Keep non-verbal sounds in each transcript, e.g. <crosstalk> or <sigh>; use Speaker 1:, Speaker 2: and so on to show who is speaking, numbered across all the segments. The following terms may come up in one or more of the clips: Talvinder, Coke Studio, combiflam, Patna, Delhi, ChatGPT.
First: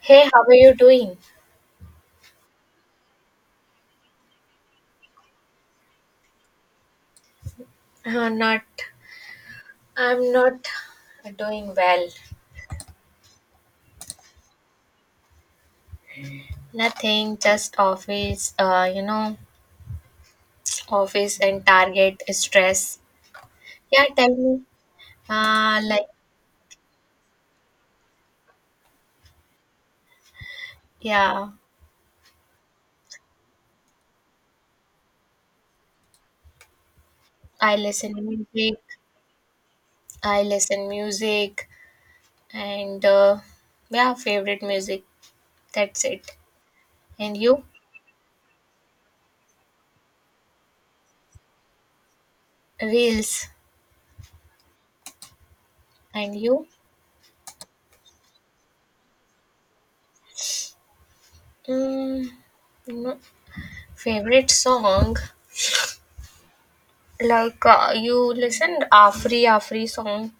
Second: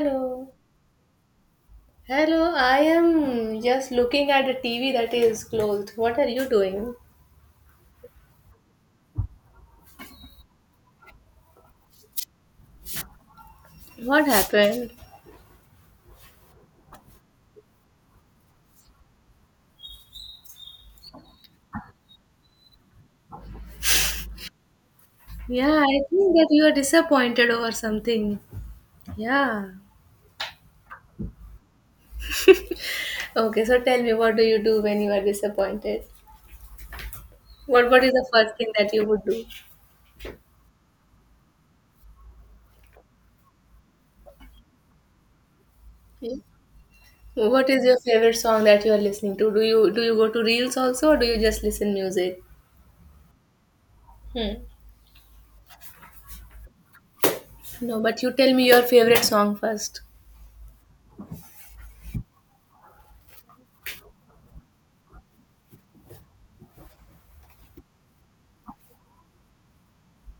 Speaker 1: Hey, how are you doing?
Speaker 2: Hello, I am just looking at a TV that is closed. What are you doing?
Speaker 1: Not, I'm not doing well.
Speaker 2: What happened?
Speaker 1: Nothing, just office, office and target stress. Yeah, tell me.
Speaker 2: Yeah,
Speaker 1: Uh,
Speaker 2: I
Speaker 1: like,
Speaker 2: think that you are disappointed over something. Yeah.
Speaker 1: yeah,
Speaker 2: Okay, so tell me, what do you do when you are disappointed?
Speaker 1: I
Speaker 2: What is
Speaker 1: listen
Speaker 2: the first thing
Speaker 1: music,
Speaker 2: that you would do?
Speaker 1: I listen music, and yeah, favorite music. That's it.
Speaker 2: Yeah.
Speaker 1: And you?
Speaker 2: What is your favorite song that you are listening to? Do you go to reels also, or do you just listen music?
Speaker 1: Reels.
Speaker 2: Hmm.
Speaker 1: And you?
Speaker 2: No, but you tell me your favorite song first.
Speaker 1: Mm, no, favorite song? You listened Afri Afri song?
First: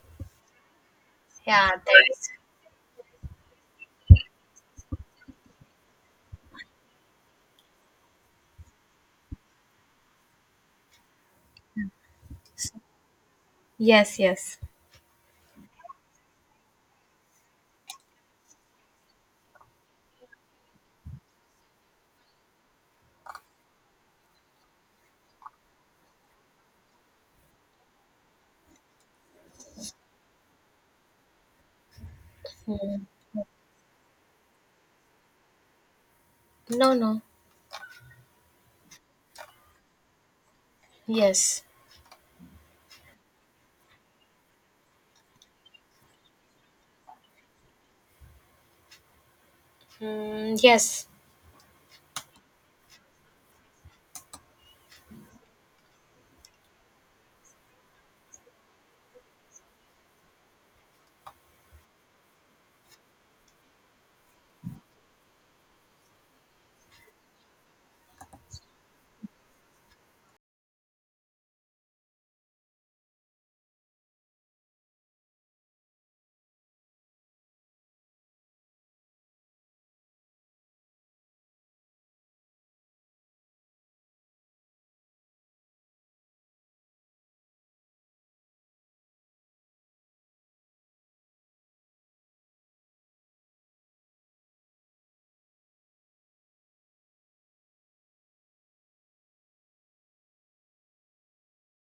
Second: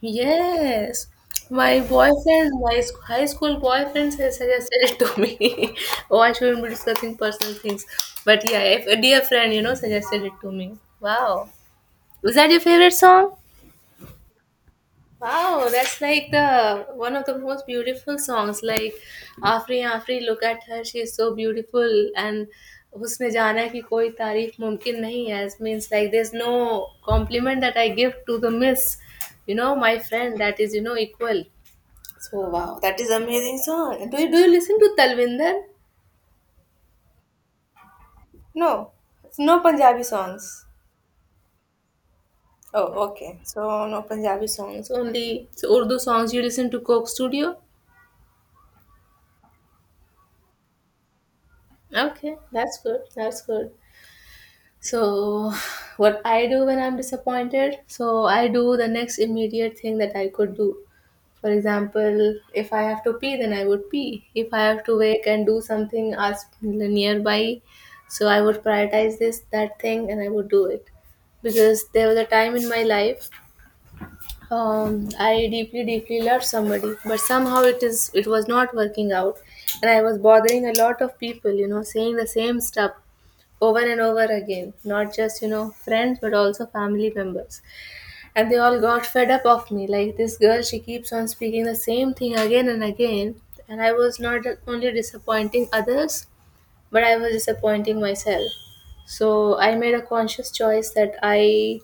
Speaker 2: Yes,
Speaker 1: Yeah, right?
Speaker 2: my
Speaker 1: that's
Speaker 2: boyfriend, my high school boyfriend has suggested <laughs> it to me. <laughs> Oh, I shouldn't be discussing personal things. But yeah, if a dear friend, you know, suggested it to me. Wow. Was that your favorite song?
Speaker 1: Yes, yes.
Speaker 2: Wow, that's like the one of the most beautiful songs. Like Afri Afri, look at her, she is so beautiful and उसने जाना है कि कोई तारीफ मुमकिन नहीं है, as means like there's no compliment that I give to the miss, you know, my friend that is, you know, equal. So wow, that
Speaker 1: Mm.
Speaker 2: is amazing song. Do you listen to Talvinder?
Speaker 1: No, no.
Speaker 2: No, no Punjabi songs.
Speaker 1: Yes.
Speaker 2: Oh, okay. So no Punjabi songs. Only so Urdu songs, you listen to Coke Studio?
Speaker 1: Mm, yes.
Speaker 2: Okay, that's good. That's good. So, what I do when I'm disappointed? So, I do the next immediate thing that I could do. For example, if I have to pee, then I would pee. If I have to wake and do something as nearby, so I would prioritize this, that thing, and I would do it. Because there was a time in my life, I deeply, deeply loved somebody, but somehow it was not working out, and I was bothering a lot of people. You know, saying the same stuff over and over again. Not just, you know, friends, but also family members, and they all got fed up of me. Like this girl, she keeps on speaking the same thing again and again, and I was not only disappointing others, but I was disappointing myself. So I made a conscious choice that I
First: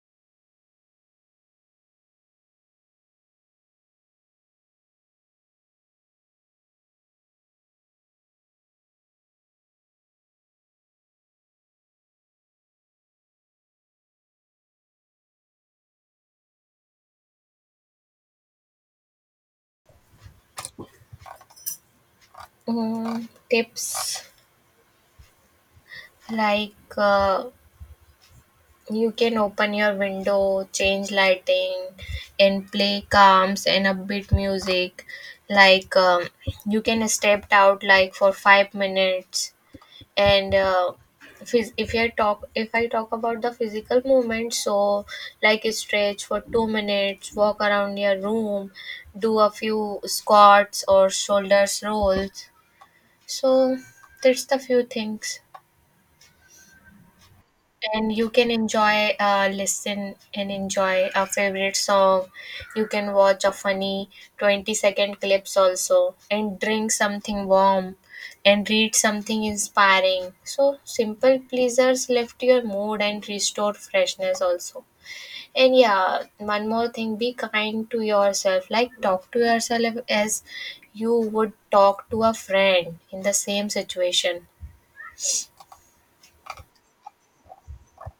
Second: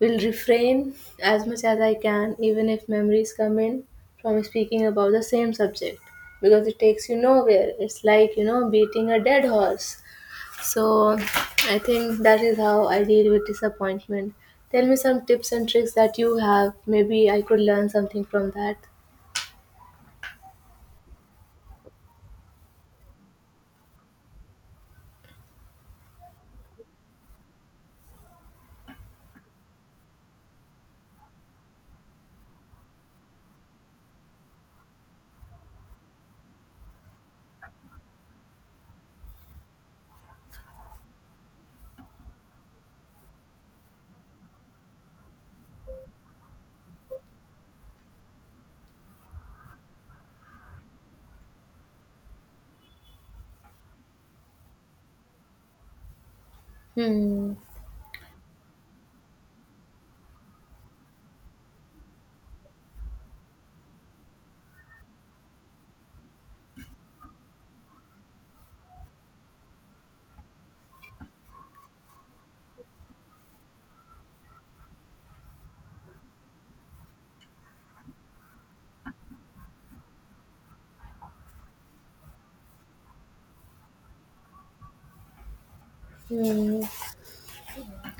Speaker 2: will refrain as much as I can, even if memories come in, from speaking about the same subject, because it takes you nowhere. It's like, you know, beating a dead horse. So I think that is how I deal with disappointment. Tell me some tips and tricks that you have. Maybe I could learn something from that.
Speaker 1: Mm, tips like uh, you can open your window, change lighting, and play calms and upbeat music. Like um, you can step out like for 5 minutes and if I talk about the physical movement, so like stretch for 2 minutes, walk around your room, do a few squats or shoulders rolls. So that's the few things,
Speaker 2: Hmm.
Speaker 1: and you can enjoy, listen and enjoy a favorite song. You can watch a funny 20-second clips also, and drink something warm, and read something inspiring. So simple pleasures lift your mood and restore freshness also. And yeah, one more thing, be kind to yourself, like talk to yourself as you would talk to a friend in the same situation.
Speaker 2: Hmm.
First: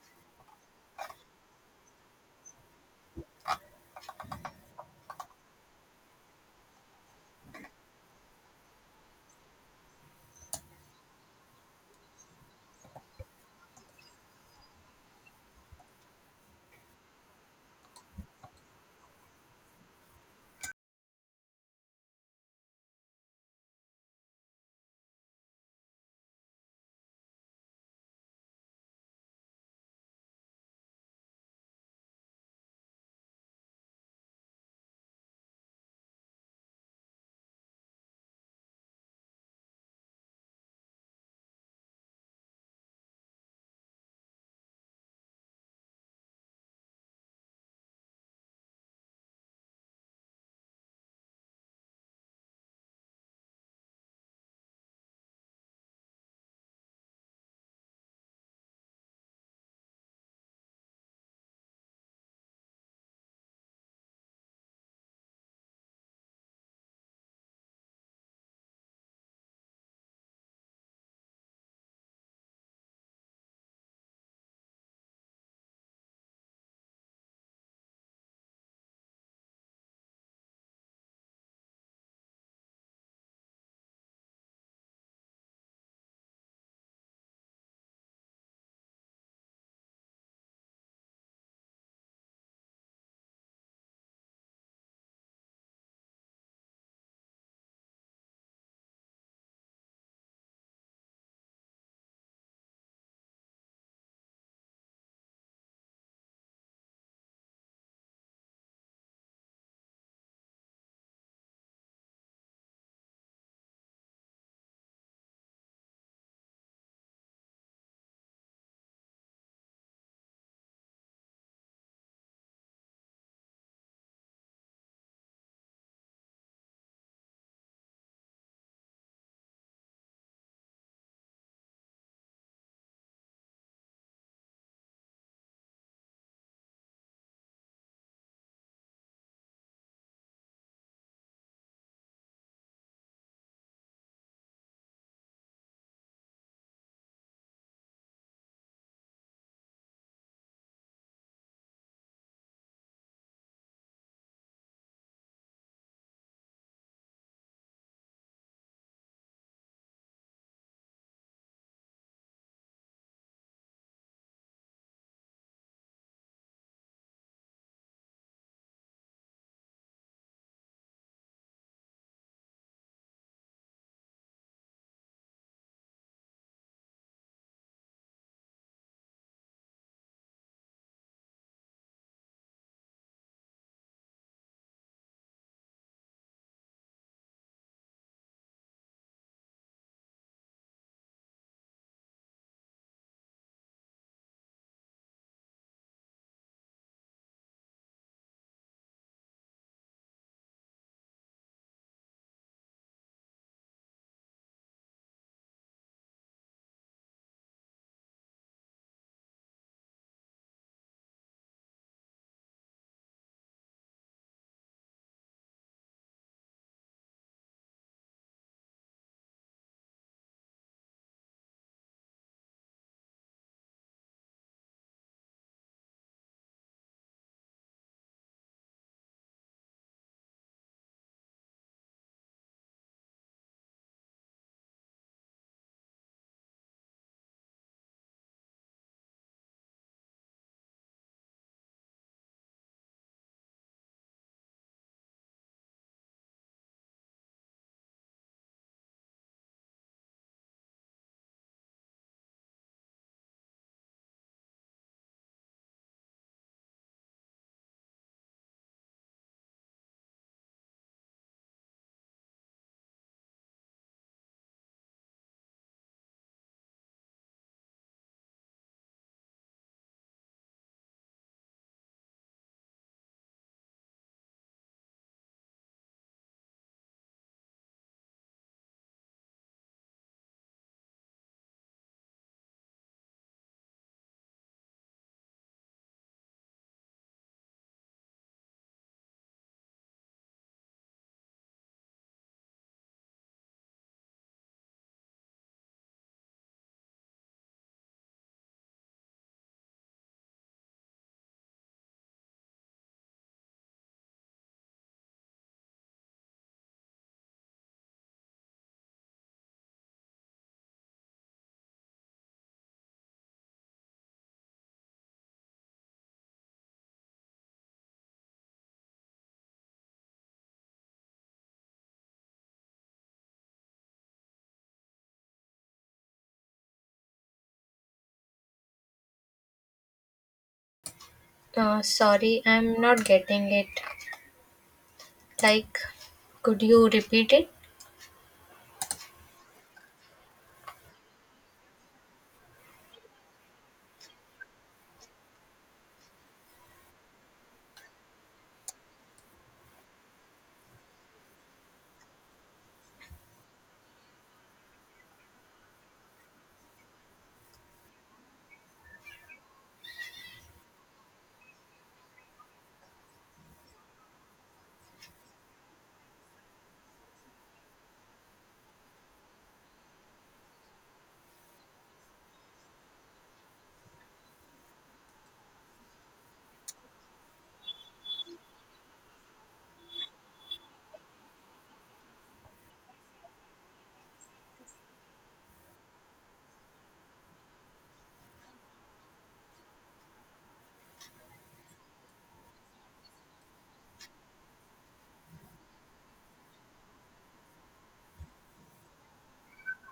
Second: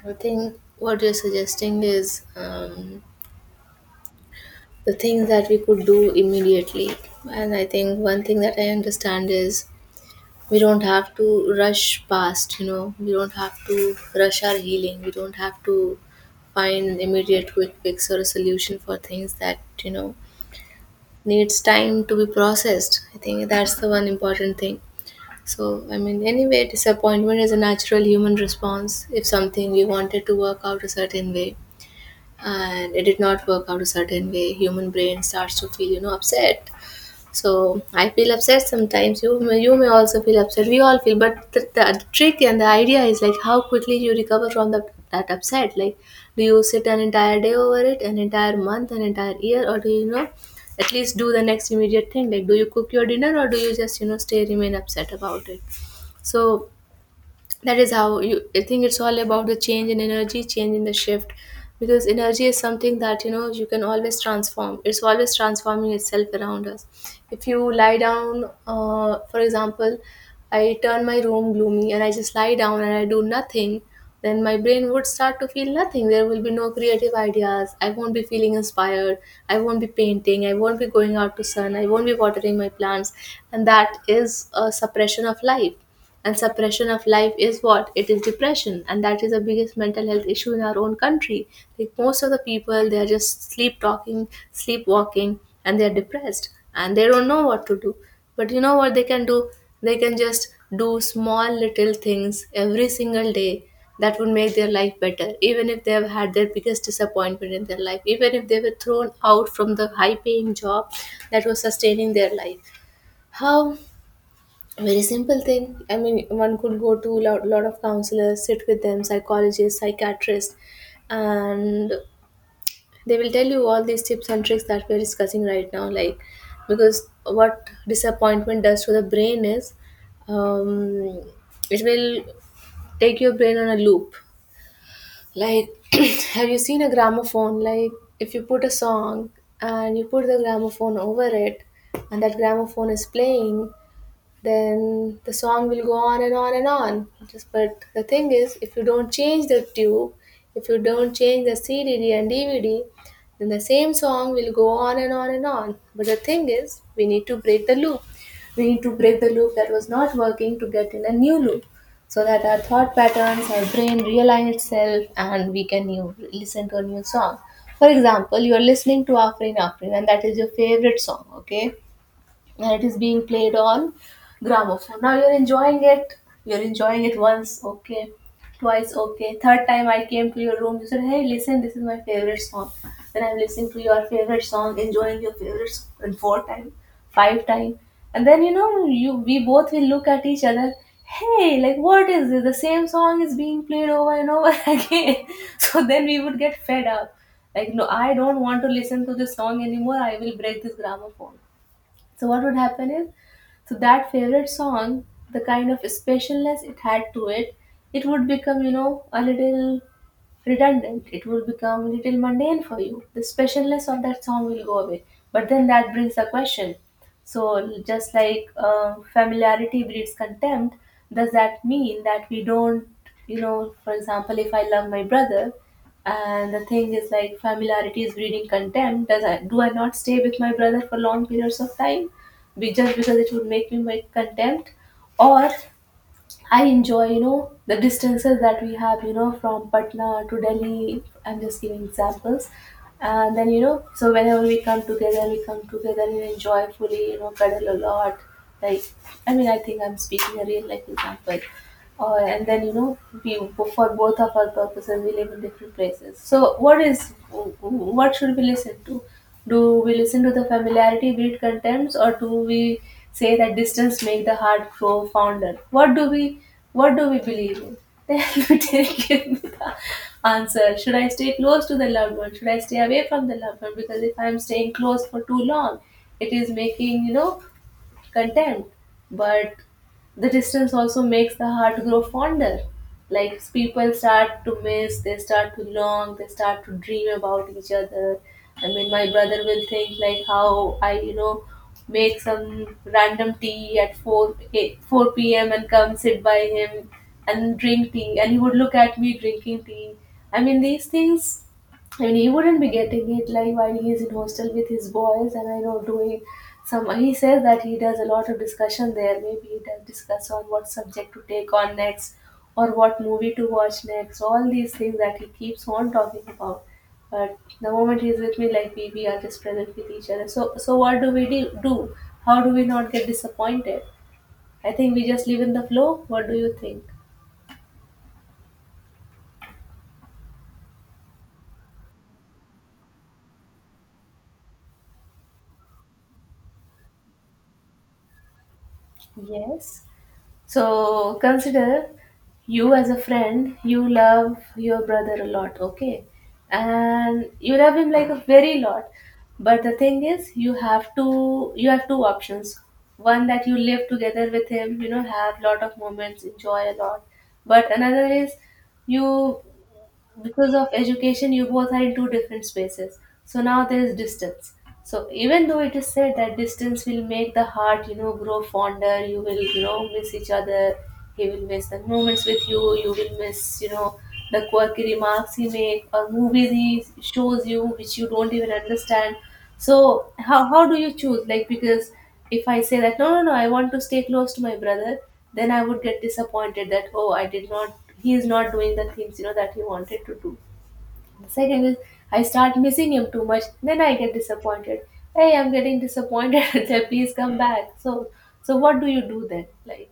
Speaker 2: I think what you're suggesting is the things that we could do immediately. And I think one thing that I understand is we don't have to rush past, you know, we don't have to rush our healing, we don't have to find immediate quick fix or a solution for things that, you know, needs time to be processed. I think that's the one important thing. So I mean, anyway, disappointment is a natural human response. If something we wanted to work out a certain way, and it did not work out a certain way, human brain starts to feel, you know, upset. So I feel upset sometimes. You may also feel upset. We all feel, but the trick and the idea is like how quickly you recover from that upset. Like, do you sit an entire day over it, an entire month, an entire year, or do you, you know, at least do the next immediate thing? Like, do you cook your dinner, or do you just, you know, stay remain upset about it? So that is how you, I think it's all about the change in energy, change in the shift, because energy is something that, you know, you can always transform. It's always transforming itself around us. If you lie down, for example, I turn my room gloomy and I just lie down and I do nothing, then my brain would start to feel nothing. There will be no creative ideas, I won't be feeling inspired, I won't be painting, I won't be going out to sun, I won't be watering my plants, and that is a suppression of life. And suppression of life is what it is, depression, and that is the biggest mental health issue in our own country. Like most of the people, they are just sleepwalking, and they are depressed and they don't know what to do. But you know what they can do, they can just do small little things every single day that would make their life better, even if they have had their biggest disappointment in their life, even if they were thrown out from the high paying job that was sustaining their life. How? Very simple thing. I mean, one could go to a lot of counselors, sit with them, psychologists, psychiatrists, and they will tell you all these tips and tricks that we're discussing right now. Like, because what disappointment does to the brain is, um, it will take your brain on a loop. Like, <clears throat> have you seen a gramophone? Like, if you put a song and you put the gramophone over it, and that gramophone is playing, then the song will go on and on and on. Just but the thing is, if you don't change the tube, if you don't change the CD and dvd, then the same song will go on and on and on. But the thing is, we need to break the loop. We need to break the loop that was not working, to get in a new loop, so that our thought patterns, our brain realign itself, and we can new, listen to a new song. For example, you are listening to afrin afrin and that is your favorite song, okay, and it is being played on gramophone. Now you're enjoying it. You're enjoying it once, okay, twice, okay. Third time I came to your room, you said, "Hey, listen, this is my favorite song." Then I'm listening to your favorite song, enjoying your favorite song. And four time, five time, and then you know, you we both will look at each other. Hey, like what is this? The same song is being played over and over <laughs> again. So then we would get fed up. Like, no, I don't want to listen to this song anymore. I will break this gramophone. So what would happen is, so that favorite song, the kind of specialness it had to it, it would become, you know, a little redundant. It will become a little mundane for you. The specialness of that song will go away. But then that brings a question. So, just like familiarity breeds contempt, does that mean that we don't, you know, for example, if I love my brother, and the thing is like familiarity is breeding contempt, do I not stay with my brother for long periods of time? Just because it would make me my contempt? Or I enjoy, you know, the distances that we have, you know, from Patna to Delhi. I'm just giving examples. And then, you know, so whenever we come together and enjoy fully, you know, cuddle a lot. Like, I mean, I think I'm speaking a real life example. And then, you know, we, for both of our purposes, we live in different places. So, what should we listen to? Do we listen to the familiarity breed contempts, or do we say that distance make the heart grow fonder? What do we believe in? <laughs> Tell give me the answer. Should I stay close to the loved one? Should I stay away from the loved one? Because if I'm staying close for too long, it is making, you know, content, but the distance also makes the heart grow fonder. Like people start to miss, they start to long, they start to dream about each other. I mean, my brother will think like how I, you know, make some random tea at 4 p.m. and come sit by him and drink tea. And he would look at me drinking tea. I mean, these things, and he wouldn't be getting it, like while he is in hostel with his boys, and I know doing some, he says that he does a lot of discussion there. Maybe he does discuss on what subject to take on next, or what movie to watch next, all these things that he keeps on talking about. But the moment he's with me, like we are just present with each other. So so what do we do, how do we not get disappointed? I think we just live in the flow. What do you think?
Speaker 1: Sorry, I'm not getting it. Like, could you repeat it?
Speaker 2: Yes. So consider you as a friend, you love your brother a lot, okay? And you love him like a very lot. But the thing is, you have two options. One that you live together with him, you know, have lot of moments, enjoy a lot. But another is you because of education you both are in two different spaces, so now there is distance. So even though it is said that distance will make the heart, you know, grow fonder, you will, you know, miss each other. He will miss the moments with you, you will miss, you know, the quirky remarks he make or movies he shows you which you don't even understand. So how do you choose, like, because if I say that no, no, no, I want to stay close to my brother, then I would get disappointed that, oh, I did not, he is not doing the things, you know, that he wanted to do. The second is I start missing him too much, then I get disappointed. Hey, I'm getting disappointed. <laughs> Then please come back. So, so what do you do then? Like,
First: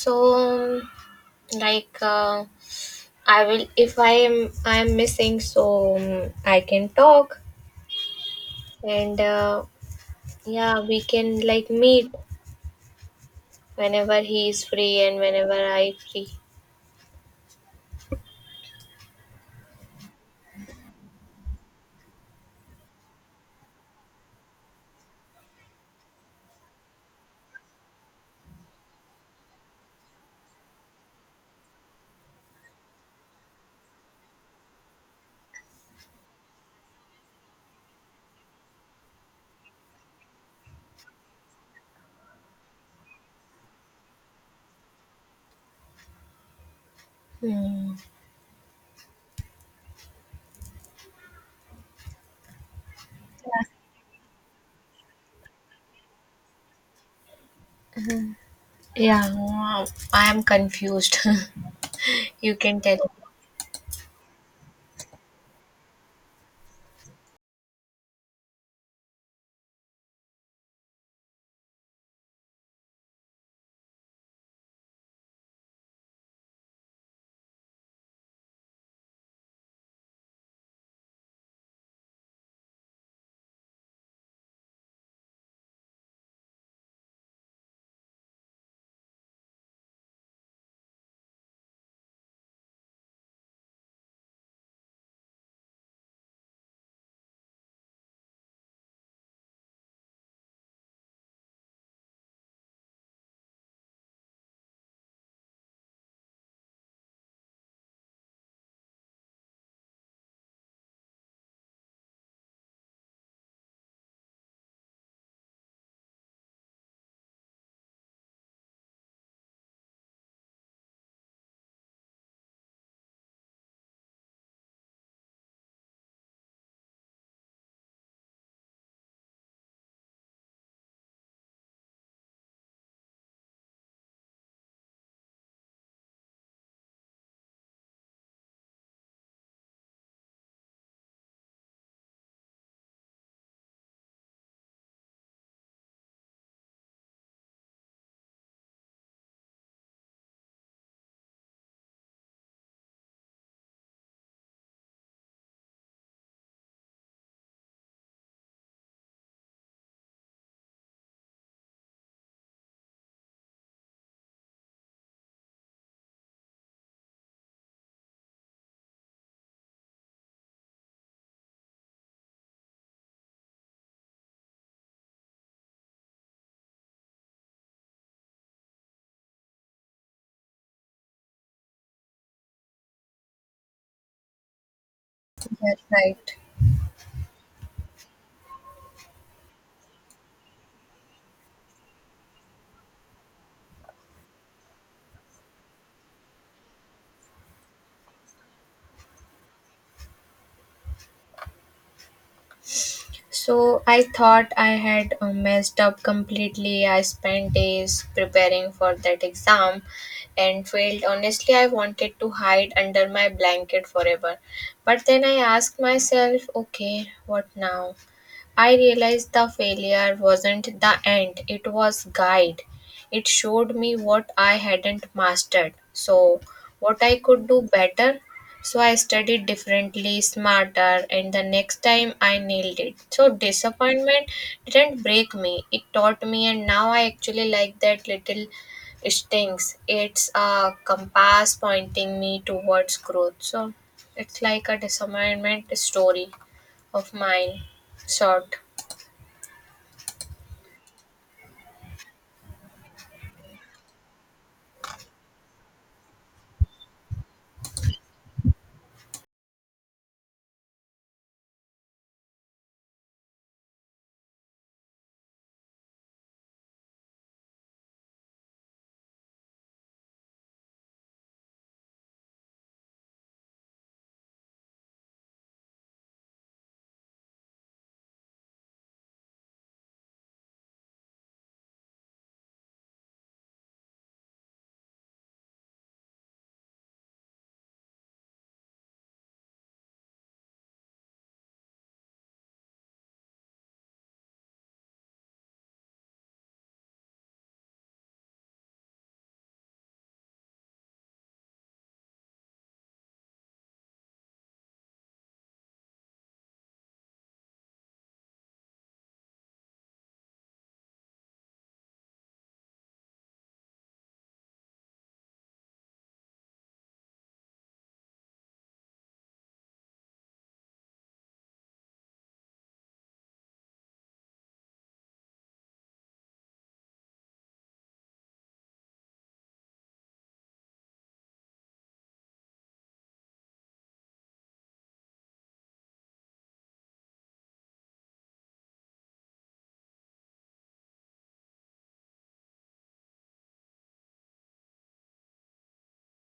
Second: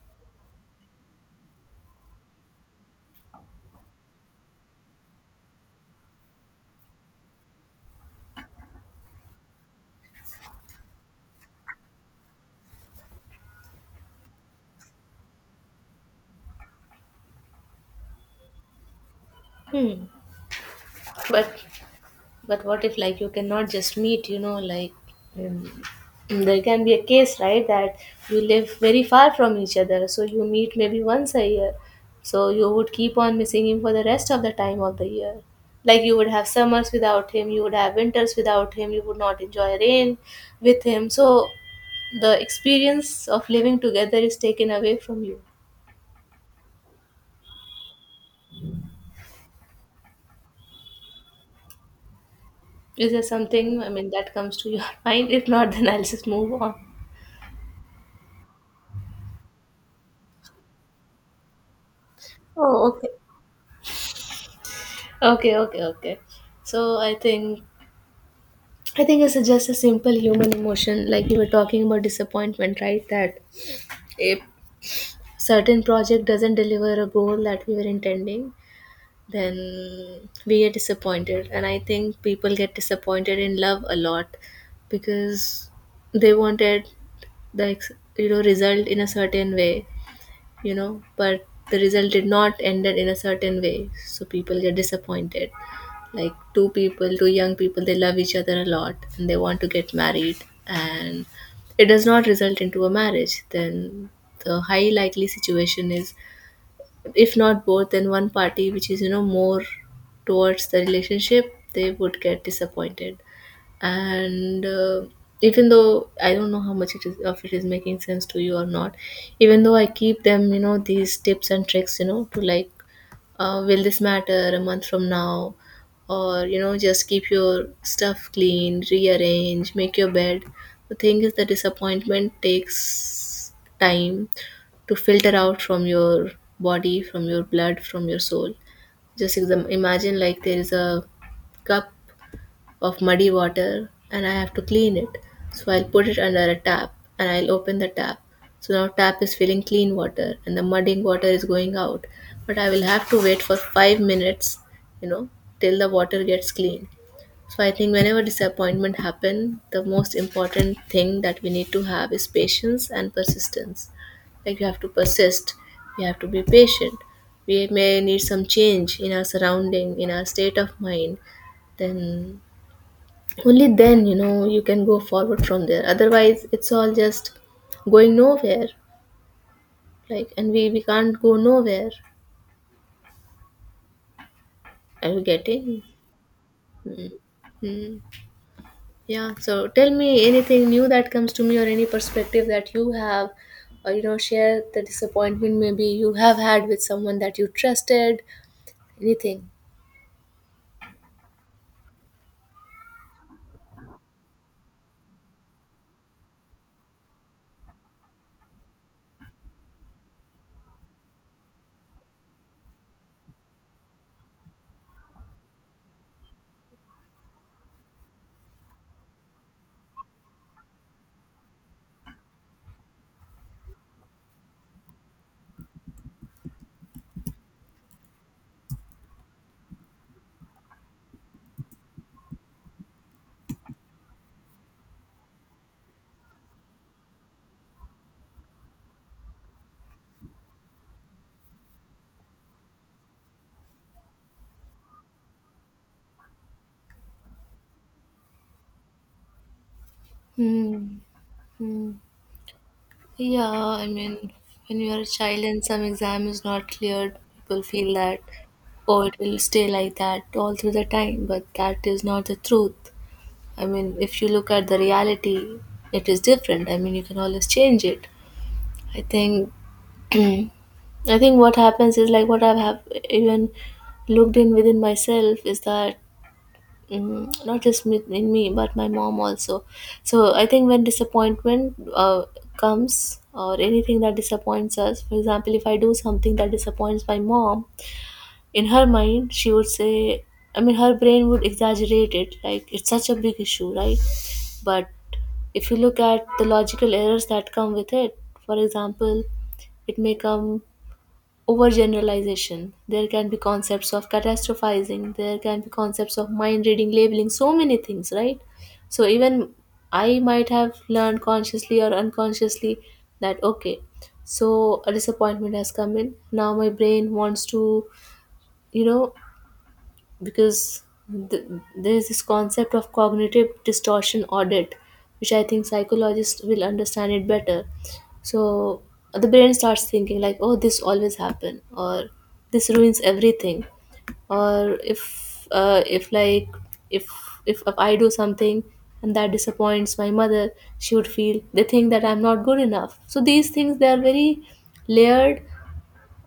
Speaker 1: So, like, uh, I will if I am missing, so I can talk, and yeah, we can like meet whenever he is free and whenever I free.
Speaker 2: hmm. But But what if, like, you cannot just meet, you know, like um, there can be a case, right, that you live very far from each other, so you meet maybe once a year. So you would keep on missing him for the rest of the time of the year. Like you would have summers without him, you would have winters without him, you would not enjoy rain with him. So the experience of living together is taken away from you.
Speaker 1: Hmm.
Speaker 2: Is there something, I mean, that comes to your <laughs> mind? If not, then I'll just move on.
Speaker 1: Yeah, wow. I am confused. <laughs> You can
Speaker 2: Oh, okay.
Speaker 1: tell.
Speaker 2: Okay, okay, okay. So I think it's just a simple human emotion, like you were talking about disappointment, right? That if certain project doesn't deliver a goal that we were intending, then we get disappointed. And I think people get disappointed in love a lot because they wanted the ex- you know, result in a certain way, you know, but the result did not ended in a certain way, so people get disappointed. Like two people, two young people, they love each other a lot and they want to get married, and it does not result into a marriage, then the high likely situation is, if not both, then one party which is, you know, more towards the relationship, they would get disappointed. And even though I don't know how much it is of it is making sense to you or not, even though I keep them, you know, these tips and tricks, you know, to like, will this matter a month from now, or, you know, just keep your stuff clean, rearrange, make your bed. The thing is, the disappointment takes time to filter out from your body, from your blood, from your soul. Just imagine, like, there is a cup of muddy water and I have to clean it. So I'll put it under a tap and I'll open the tap. So now tap is filling clean water and the muddy water is going out. But I will have to wait for five minutes, you know, till the water gets clean. So I think whenever disappointment happen, the most important thing that we need to have is patience and persistence. Like you have to persist, you have to be patient. We may need some change in our surrounding, in our state of mind, then only then, you know, you can go forward from there, otherwise it's all just going nowhere. Like, and we can't go nowhere. Are you
Speaker 1: That's
Speaker 2: getting
Speaker 1: right.
Speaker 2: mm. Mm. Yeah, so tell me anything new that comes to me or any perspective that you have, or, you know, share the disappointment maybe you have had with someone that you trusted, anything.
Speaker 1: So I thought I had messed up completely. I spent days preparing for that exam and failed. Honestly, I wanted to hide under my blanket forever. But then I asked myself, okay, what now? I realized the failure wasn't the end, it was guide. It showed me what I hadn't mastered, so what I could do better. So I studied differently, smarter, and the next time I nailed it. So disappointment didn't break me, it taught me, and now I actually like that little stings. It's a compass pointing me towards growth. So it's like a disappointment story of mine, sort.
Speaker 2: Hmm. Hmm. Yeah, I mean, when you are a child and some exam is not cleared, people feel that, oh, it will stay like that all through the time, but that is not the truth. I mean, if you look at the reality, it is different. I mean, you can always change it. I think, <clears throat> I think what happens is, like, what I have even looked in within myself is that mm, not just with in me but my mom also. So I think when disappointment comes or anything that disappoints us, for example, if I do something that disappoints my mom, in her mind she would say, I mean, her brain would exaggerate it, like it's such a big issue, right? But if you look at the logical errors that come with it, for example, it may come overgeneralization, there can be concepts of catastrophizing, there can be concepts of mind reading, labeling, so many things, right? So even I might have learned consciously or unconsciously that, okay, so a disappointment has come in, now my brain wants to, you know, because th- there is this concept of cognitive distortion audit, which I think psychologists will understand it better. So the brain starts thinking like, oh, this always happen, or this ruins everything, or if if, like, if, if I do something and that disappoints my mother, she would feel they think that I'm not good enough. So these things, they are very layered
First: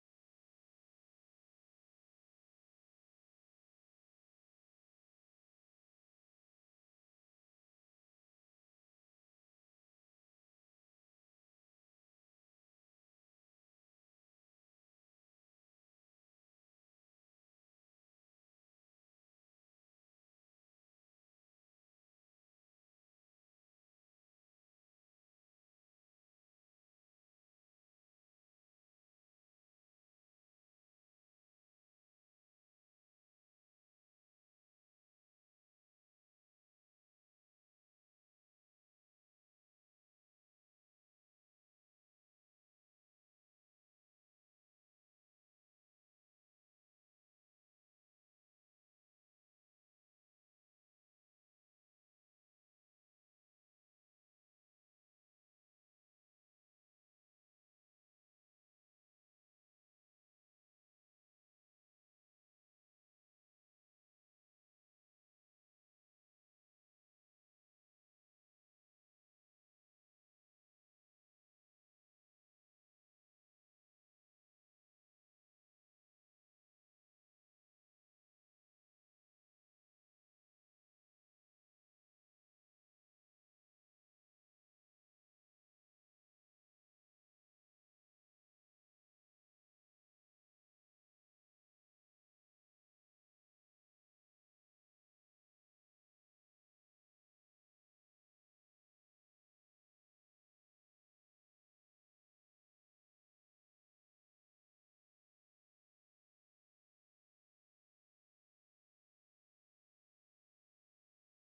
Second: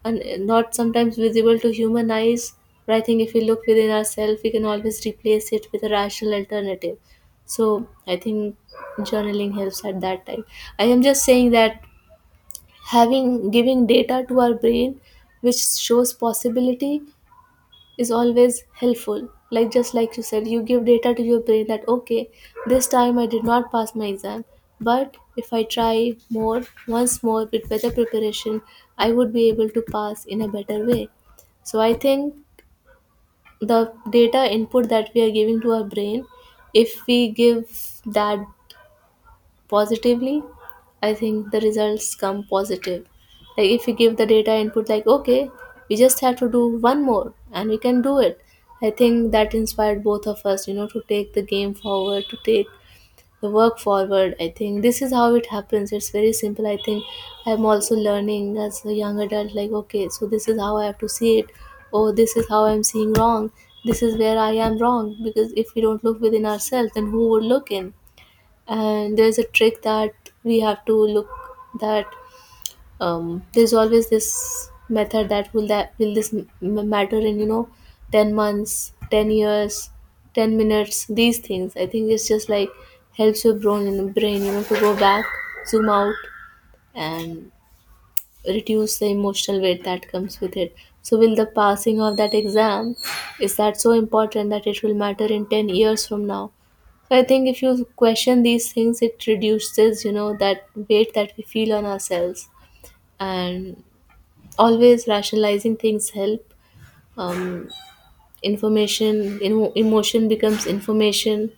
Speaker 2: and not sometimes visible to human eyes. But I think if we look within ourselves, we can always replace it with a rational alternative. So I think journaling helps at that time. I am just saying that having giving data to our brain, which shows possibility, is always helpful. Like, just like you said, you give data to your brain that, okay, this time I did not pass my exam, but if I try more, once more, with better preparation, I would be able to pass in a better way. So I think the data input that we are giving to our brain, if we give that positively, I think the results come positive. Like if you give the data input like, okay, we just have to do one more and we can do it, I think that inspired both of us, you know, to take the game forward, to take the work forward. I think this is how it happens. It's very simple, I think. I'm also learning as a young adult, like, okay, so this is how I have to see it, oh, this is how I'm seeing wrong, this is where I am wrong, because if we don't look within ourselves then who would look in? And there's a trick that we have to look that there's always this method that will this matter in, you know, 10 months, 10 years, 10 minutes. These things, I think it's just like helps your brain in the brain, you know, to go back, zoom out, and reduce the emotional weight that comes with it. So, will the passing of that exam is that so important that it will matter in 10 years from now? So, I think if you question these things, it reduces, you know, that weight that we feel on ourselves. And always rationalizing things help. Um, information, you know, emotion becomes information,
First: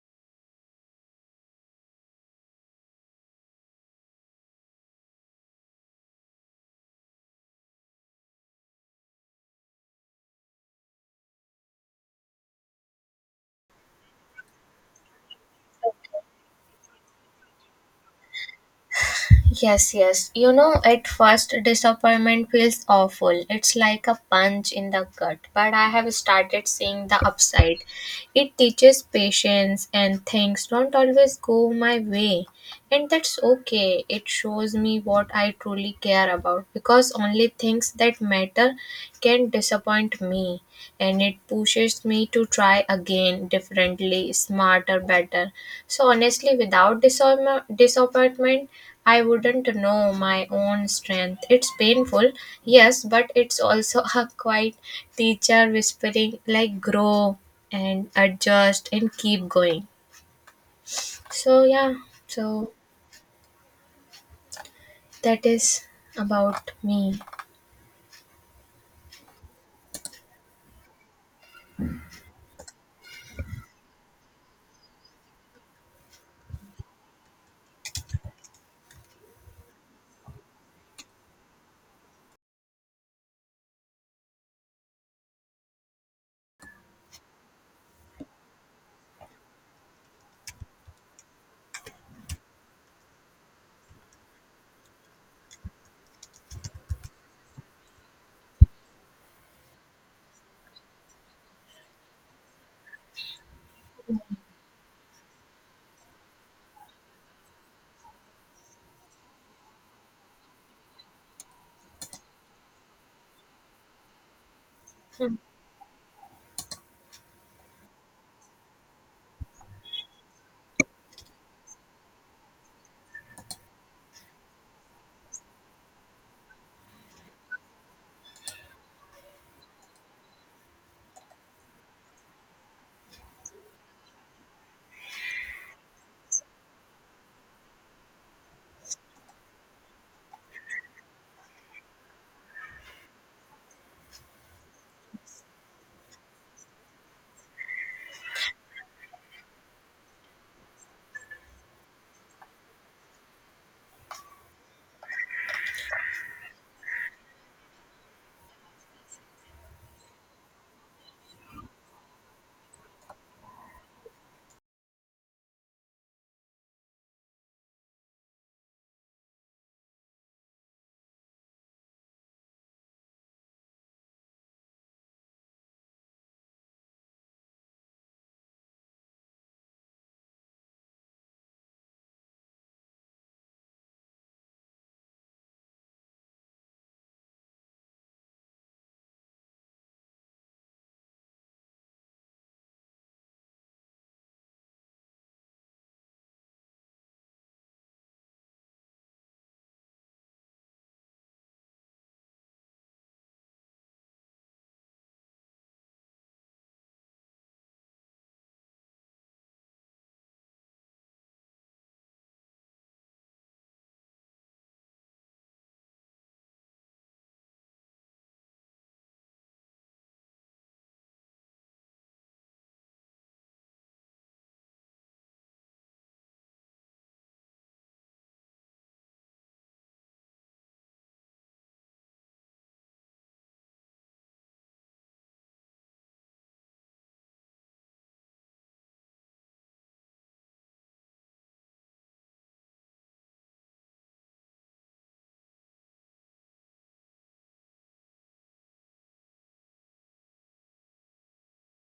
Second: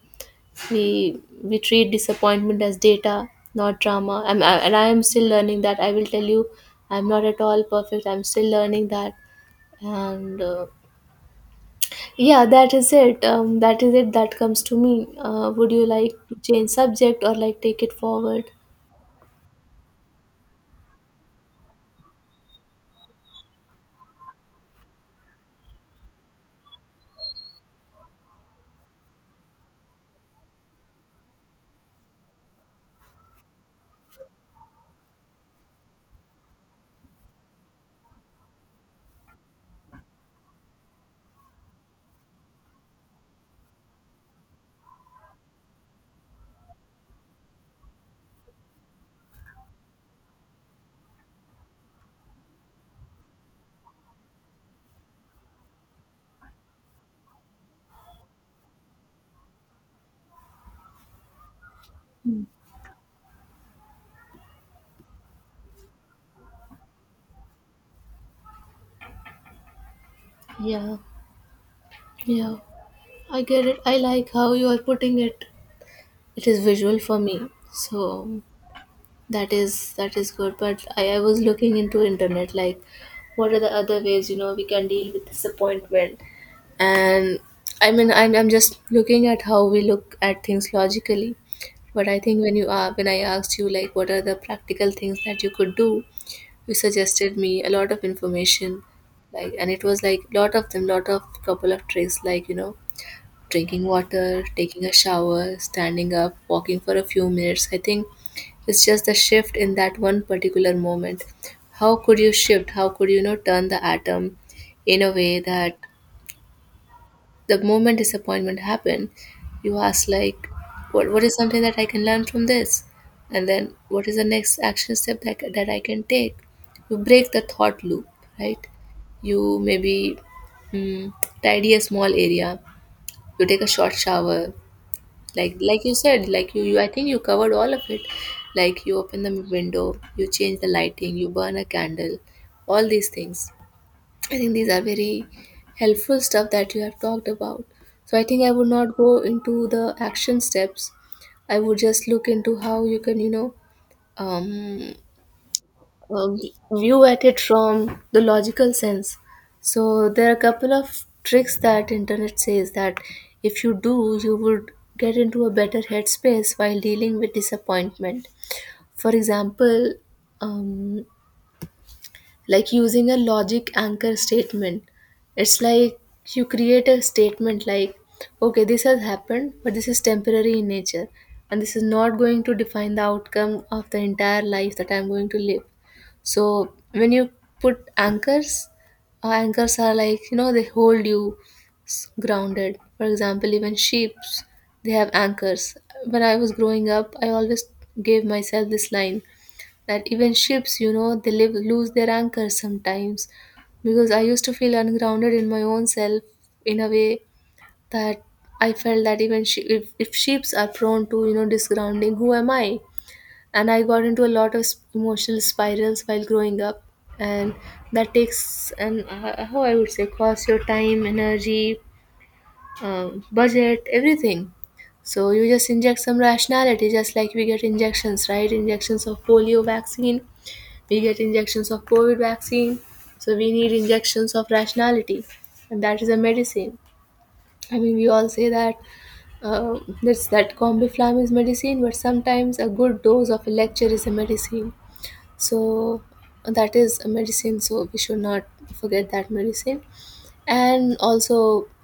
Speaker 2: we treat disappointment as data, not drama. I'm, I, and I am still learning that, I will tell you. I'm not at all perfect, I'm still learning that. And yeah, that is it. That is it that comes to me. Would you like to change subject or like take it forward?
Speaker 1: Yes, yes. You know, at first, disappointment feels awful. It's like a punch in the gut. But I have started seeing the upside. It teaches patience, and things don't always go my way. And that's okay. It shows me what I truly care about, because only things that matter can disappoint me, and it pushes me to try again, differently, smarter, better. So honestly, without disappointment I wouldn't know my own strength. It's painful, yes, but it's also <laughs> a quiet teacher whispering like grow and adjust and keep going. So yeah, so that is about me.
Speaker 2: Yeah, yeah, I get it. I like how you are putting it. It is visual for me. So that is that is good, but I was looking into internet like what are the other ways, you know, we can deal with disappointment. And I mean, I'm just looking at how we look at things logically. But I think when you are, when I asked you like what are the practical things that you could do, you suggested me a lot of information, like, and it was like lot of them, lot of couple of tricks, like, you know, drinking water, taking a shower, standing up, walking for a few minutes. I think it's just the shift in that one particular moment. How could you shift? How could you, you know, turn the atom in a way that the moment disappointment happened, you ask like, what is something that I can learn from this? And then what is the next action step that, that I can take? You break the thought loop, right? You maybe mm, tidy a small area, you take a short shower, like you said, like you I think you covered all of it, like you open the window, you change the lighting, you burn a candle, all these things. I think these are very helpful stuff that you have talked about. So I think I would not go into the action steps. I would just look into how you can um uh, view at it from the logical sense. So there are a couple of tricks that internet says that if you do, you would get into a better headspace while dealing with disappointment. For example, um, like using a logic anchor statement. It's like you create a statement like, okay, this has happened, but this is temporary in nature, and this is not going to define the outcome of the entire life that I'm going to live. So when you put anchors, anchors are, like, you know, they hold you grounded. For example, even sheep's, they have anchors. When I was growing up, I always gave myself this line that even ships, you know, they live, lose their anchors sometimes because I used to feel ungrounded in my own self in a way, that I felt that even she, if sheeps are prone to, you know, disgrounding, who am I? And I got into a lot of emotional spirals while growing up, and that takes an how I would say, cost your time, energy, budget, everything. So you just inject some rationality, just like we get injections, right? Injections of polio vaccine, we get injections of COVID vaccine, so we need injections of rationality. And that is a medicine. I mean, we all say that, this that combiflam is medicine, but sometimes a good dose of a lecture is a medicine. So that is a medicine, so we should not forget that medicine. And also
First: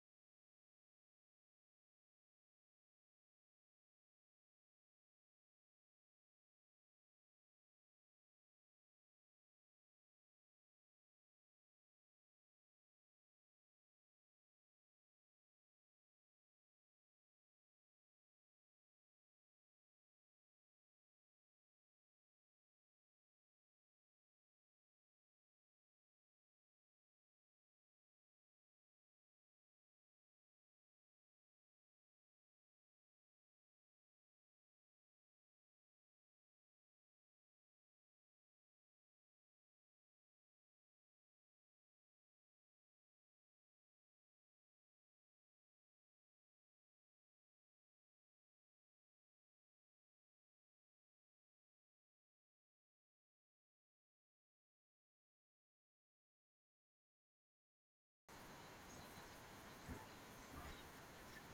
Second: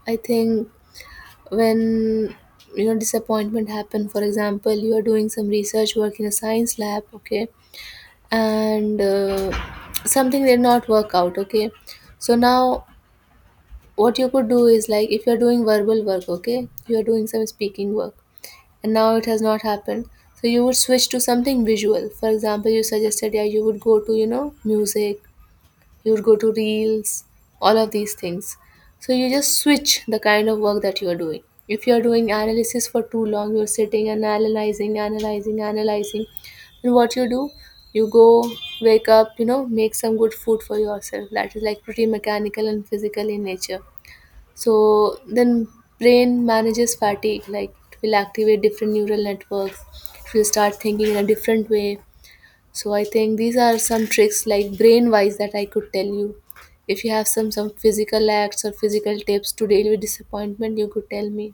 Speaker 2: I think, when, you know, disappointment happen, for example, you are doing some research work in a science lab, okay, and something did not work out, okay. So now what you could do is, like, if you're doing verbal work, okay, you're doing some speaking work and now it has not happened, so you would switch to something visual. For example, you suggested, yeah, you would go to, you know, music, you would go to reels, all of these things. So you just switch the kind of work that you are doing. If you are doing analysis for too long, you're sitting and analyzing, analyzing, analyzing. Then what you do? You go, wake up, you know, make some good food for yourself. That is like pretty mechanical and physical in nature. So then brain manages fatigue, like it will activate different neural networks. It will start thinking in a different way. So I think these are some tricks, like brain wise, that I could tell you. If you have some physical acts or physical tips to deal with disappointment, you could tell me.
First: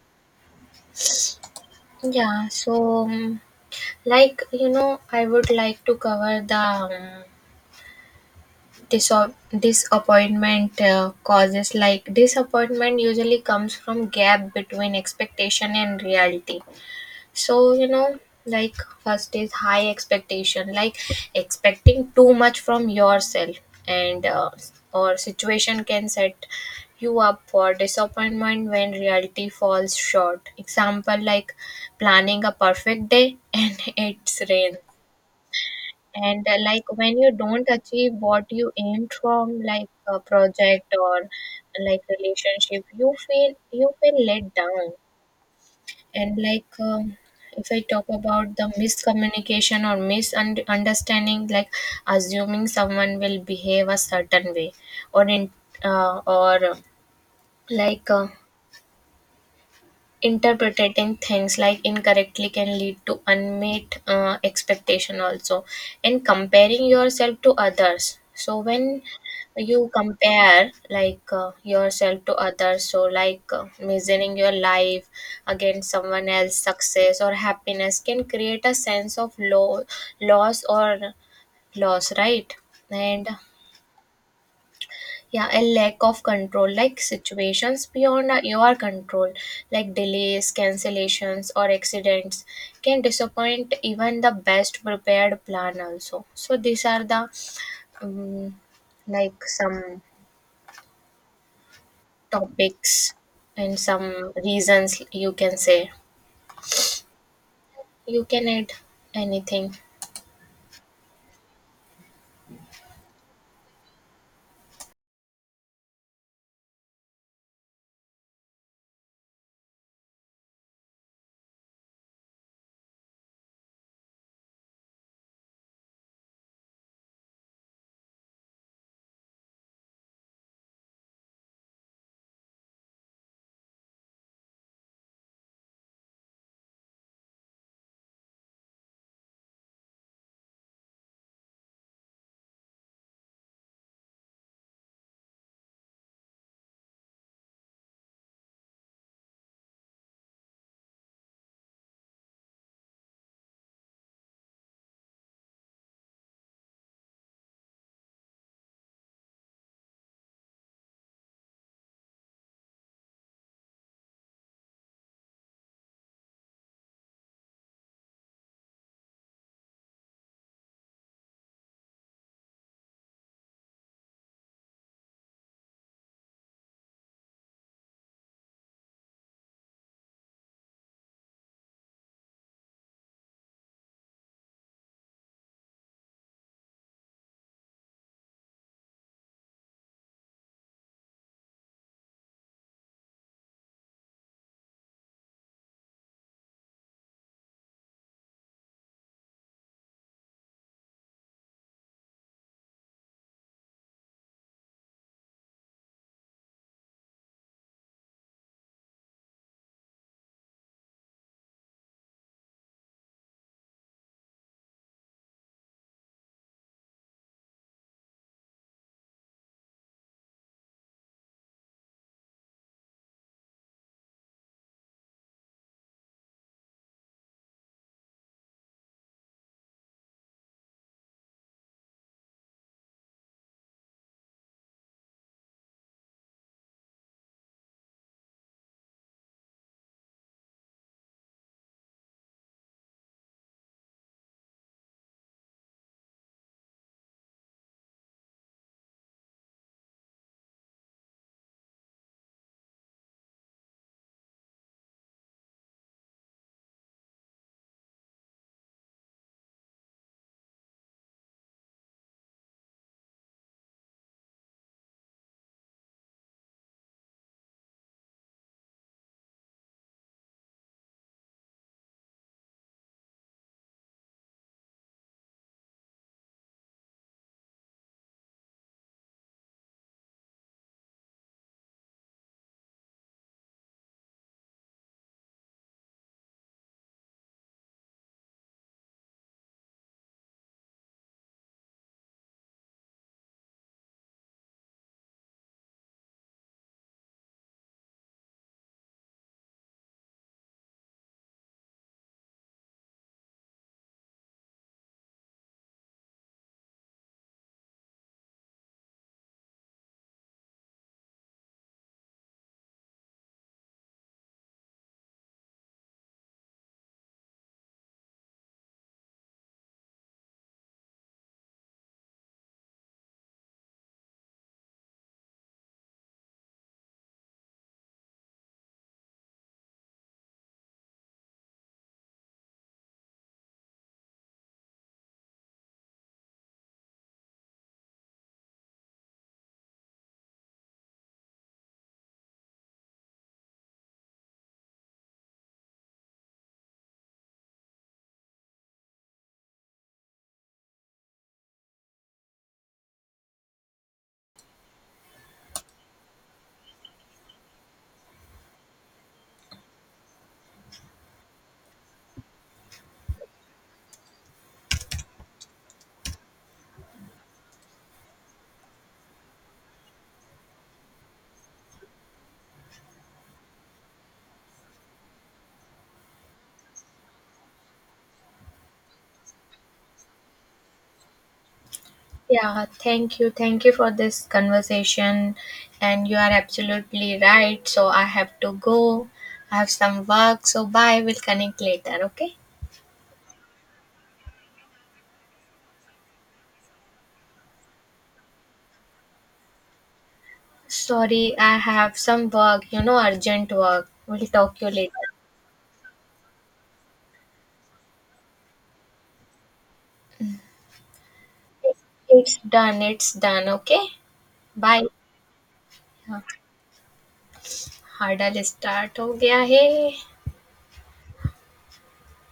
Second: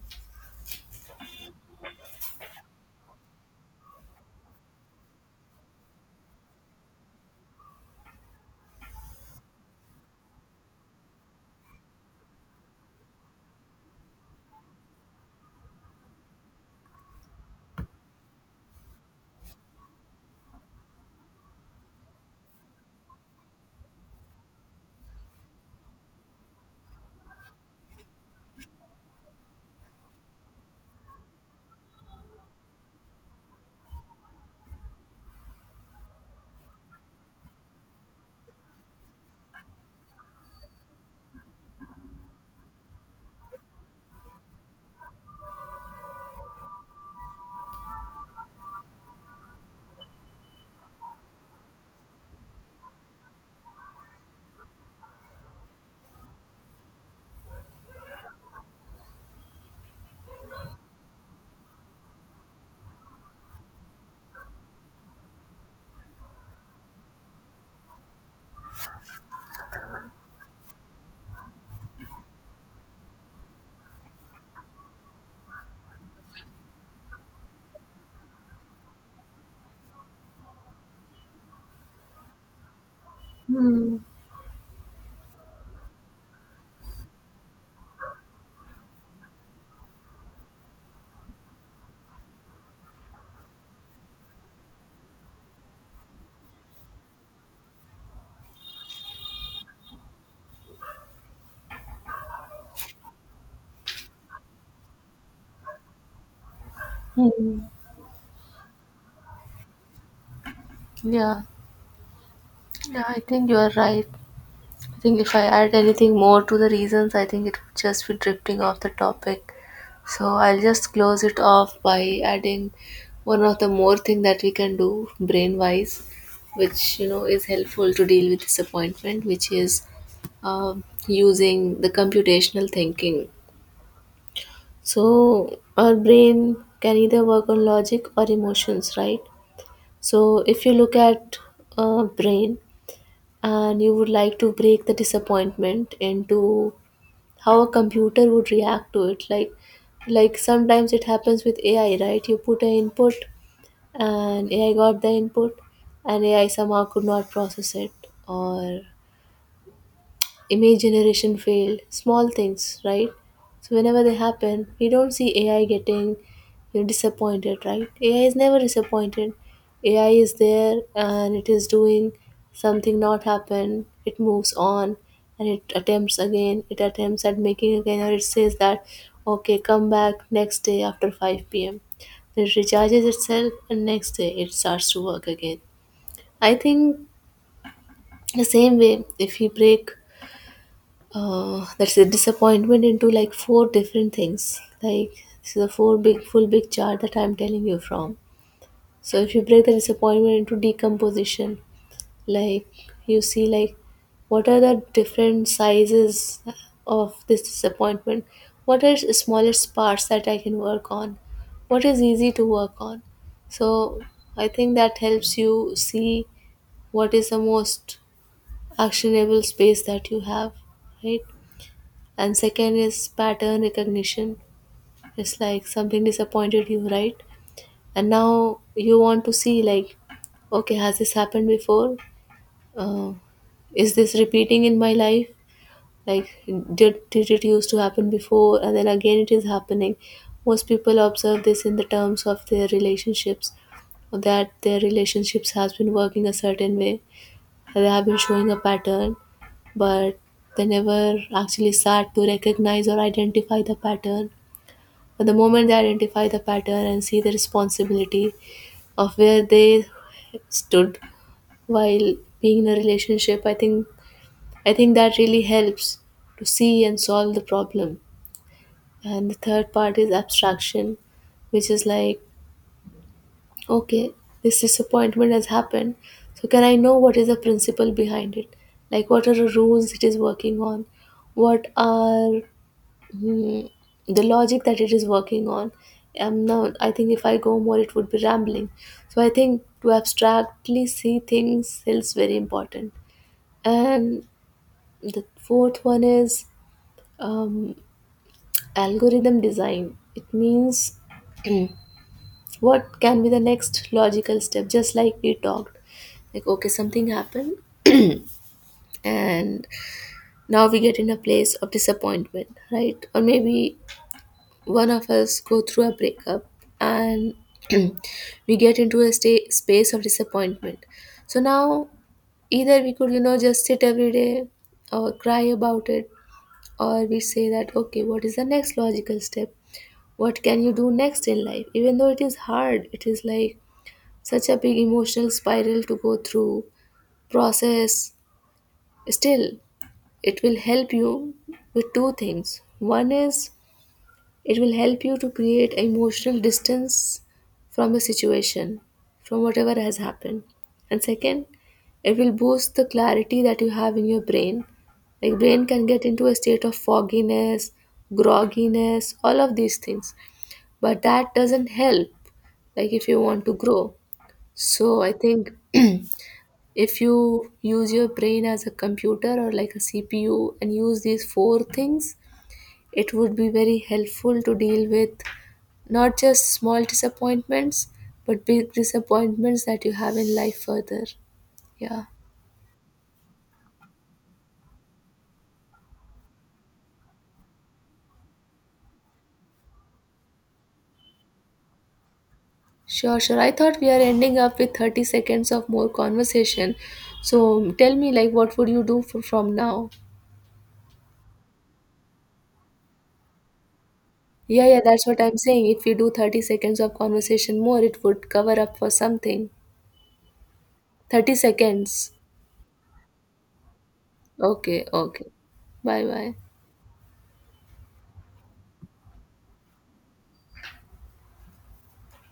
Speaker 1: Yeah, so um, like you know, I would like to cover the um, disappointment causes. Like disappointment usually comes from gap between expectation and reality. So you know, like first is high expectation, like expecting too much from yourself and or situation can set you up for disappointment when reality falls short. Example, like planning a perfect day <laughs> and it's rain. And like when you don't achieve what you aimed from, like a project or like relationship, you feel let down. And if I talk about the miscommunication or misunderstanding, like assuming someone will behave a certain way, or in or like interpreting things like incorrectly can lead to unmet expectation also. And comparing yourself to others. So when you compare yourself to others, so measuring your life against someone else's success or happiness can create a sense of low, loss, or loss, right? And
Speaker 2: Hmm.
Speaker 1: yeah, a lack of control, like situations beyond your control, like delays, cancellations, or accidents can disappoint even the best prepared plan also. So these are the um, like some topics and some reasons, you can say.
Speaker 2: Hmm.
Speaker 1: You can add anything.
Speaker 2: Yeah. Yeah, I think you are right. I think if I add anything more to the reasons, I think it would just be drifting off the topic. So I'll just close it off by adding one of the more thing that we can do brain wise, which, you know, is helpful to deal with disappointment, which is using the computational thinking. So our brain can either work on logic or emotions, right? So if you look at a brain, and you would like to break the disappointment into how a computer would react to it, like sometimes it happens with AI, right? You put an input and AI got the input, and AI somehow could not process it, or image generation failed, small things, right? So whenever they happen, we don't see AI getting, you know, disappointed, right? AI is never disappointed. AI is there and it is doing something, not happen. It moves on and it attempts again. It attempts at making again, or it says that, okay, come back next day after 5 p.m. Then it recharges itself, and next day it starts to work again. I think the same way, if we break that's a disappointment into like 4 different things. Like this is a 4 big full big chart that I'm telling you from. So if you break the disappointment into decomposition, like, you see like what are the different sizes of this disappointment? What are the smallest parts that I can work on? What is easy to work on? So I think that helps you see what is the most actionable space that you have, right? And second is pattern recognition. It's like something disappointed you, right? And now you want to see like, okay, has this happened before? uh, is this repeating in my life? Like did it used to happen before and then again it is happening? Most people observe this in the terms of their relationships, that their relationships has been working a certain way, they have been showing a pattern, but they never actually sat to recognize or identify the pattern. But the moment they identify the pattern and see the responsibility of where they stood while being in a relationship, I think, I think that really helps to see and solve the problem. And the third part is abstraction, which is like, okay, this disappointment has happened. So, can I know what is the principle behind it? Like, what are the rules it is working on? What are, hmm, the logic that it is working on? Now, I think if I go more, it would be rambling. So, I think to abstractly see things is very important. And the fourth one is um, algorithm design. It means what can be the next logical step, just like we talked, like, okay, something happened and now we get in a place of disappointment, right? Or maybe one of us go through a breakup, and <clears throat> we get into a space of disappointment. So now either we could, you know, just sit every day or cry about it, or we say that, okay, what is the next logical step, what can you do next in life? Even though it is hard, it is like such a big emotional spiral to go through process, still it will help you with 2 things. One is, it will help you to create emotional distance from a situation, from whatever has happened. And second, it will boost the clarity that you have in your brain. Like brain can get into a state of fogginess, grogginess, all of these things, but that doesn't help, like, if you want to grow. So I think if you use your brain as a computer or like a CPU and use these 4 things, it would be very helpful to deal with not just small disappointments, but big disappointments that you have in life further. Yeah.
Speaker 1: Yeah, thank you. Thank you for this conversation. And you are absolutely right. So I have to go. I have some work. So bye. We'll connect later. Okay.
Speaker 2: Sure, sure. I thought we are ending up with 30 seconds of more conversation. So tell me, like, what would you do f from now?
Speaker 1: Sorry, I have some work, you know, urgent work. We'll talk
Speaker 2: Yeah,
Speaker 1: you
Speaker 2: yeah, that's
Speaker 1: later.
Speaker 2: what I'm saying. If we do 30 seconds of conversation more, it would cover up for something. 30 seconds.
Speaker 1: It's done. It's done. Okay.
Speaker 2: Okay,
Speaker 1: Bye.
Speaker 2: okay. Bye
Speaker 1: हाँ,
Speaker 2: bye.
Speaker 1: Huddle start हो गया है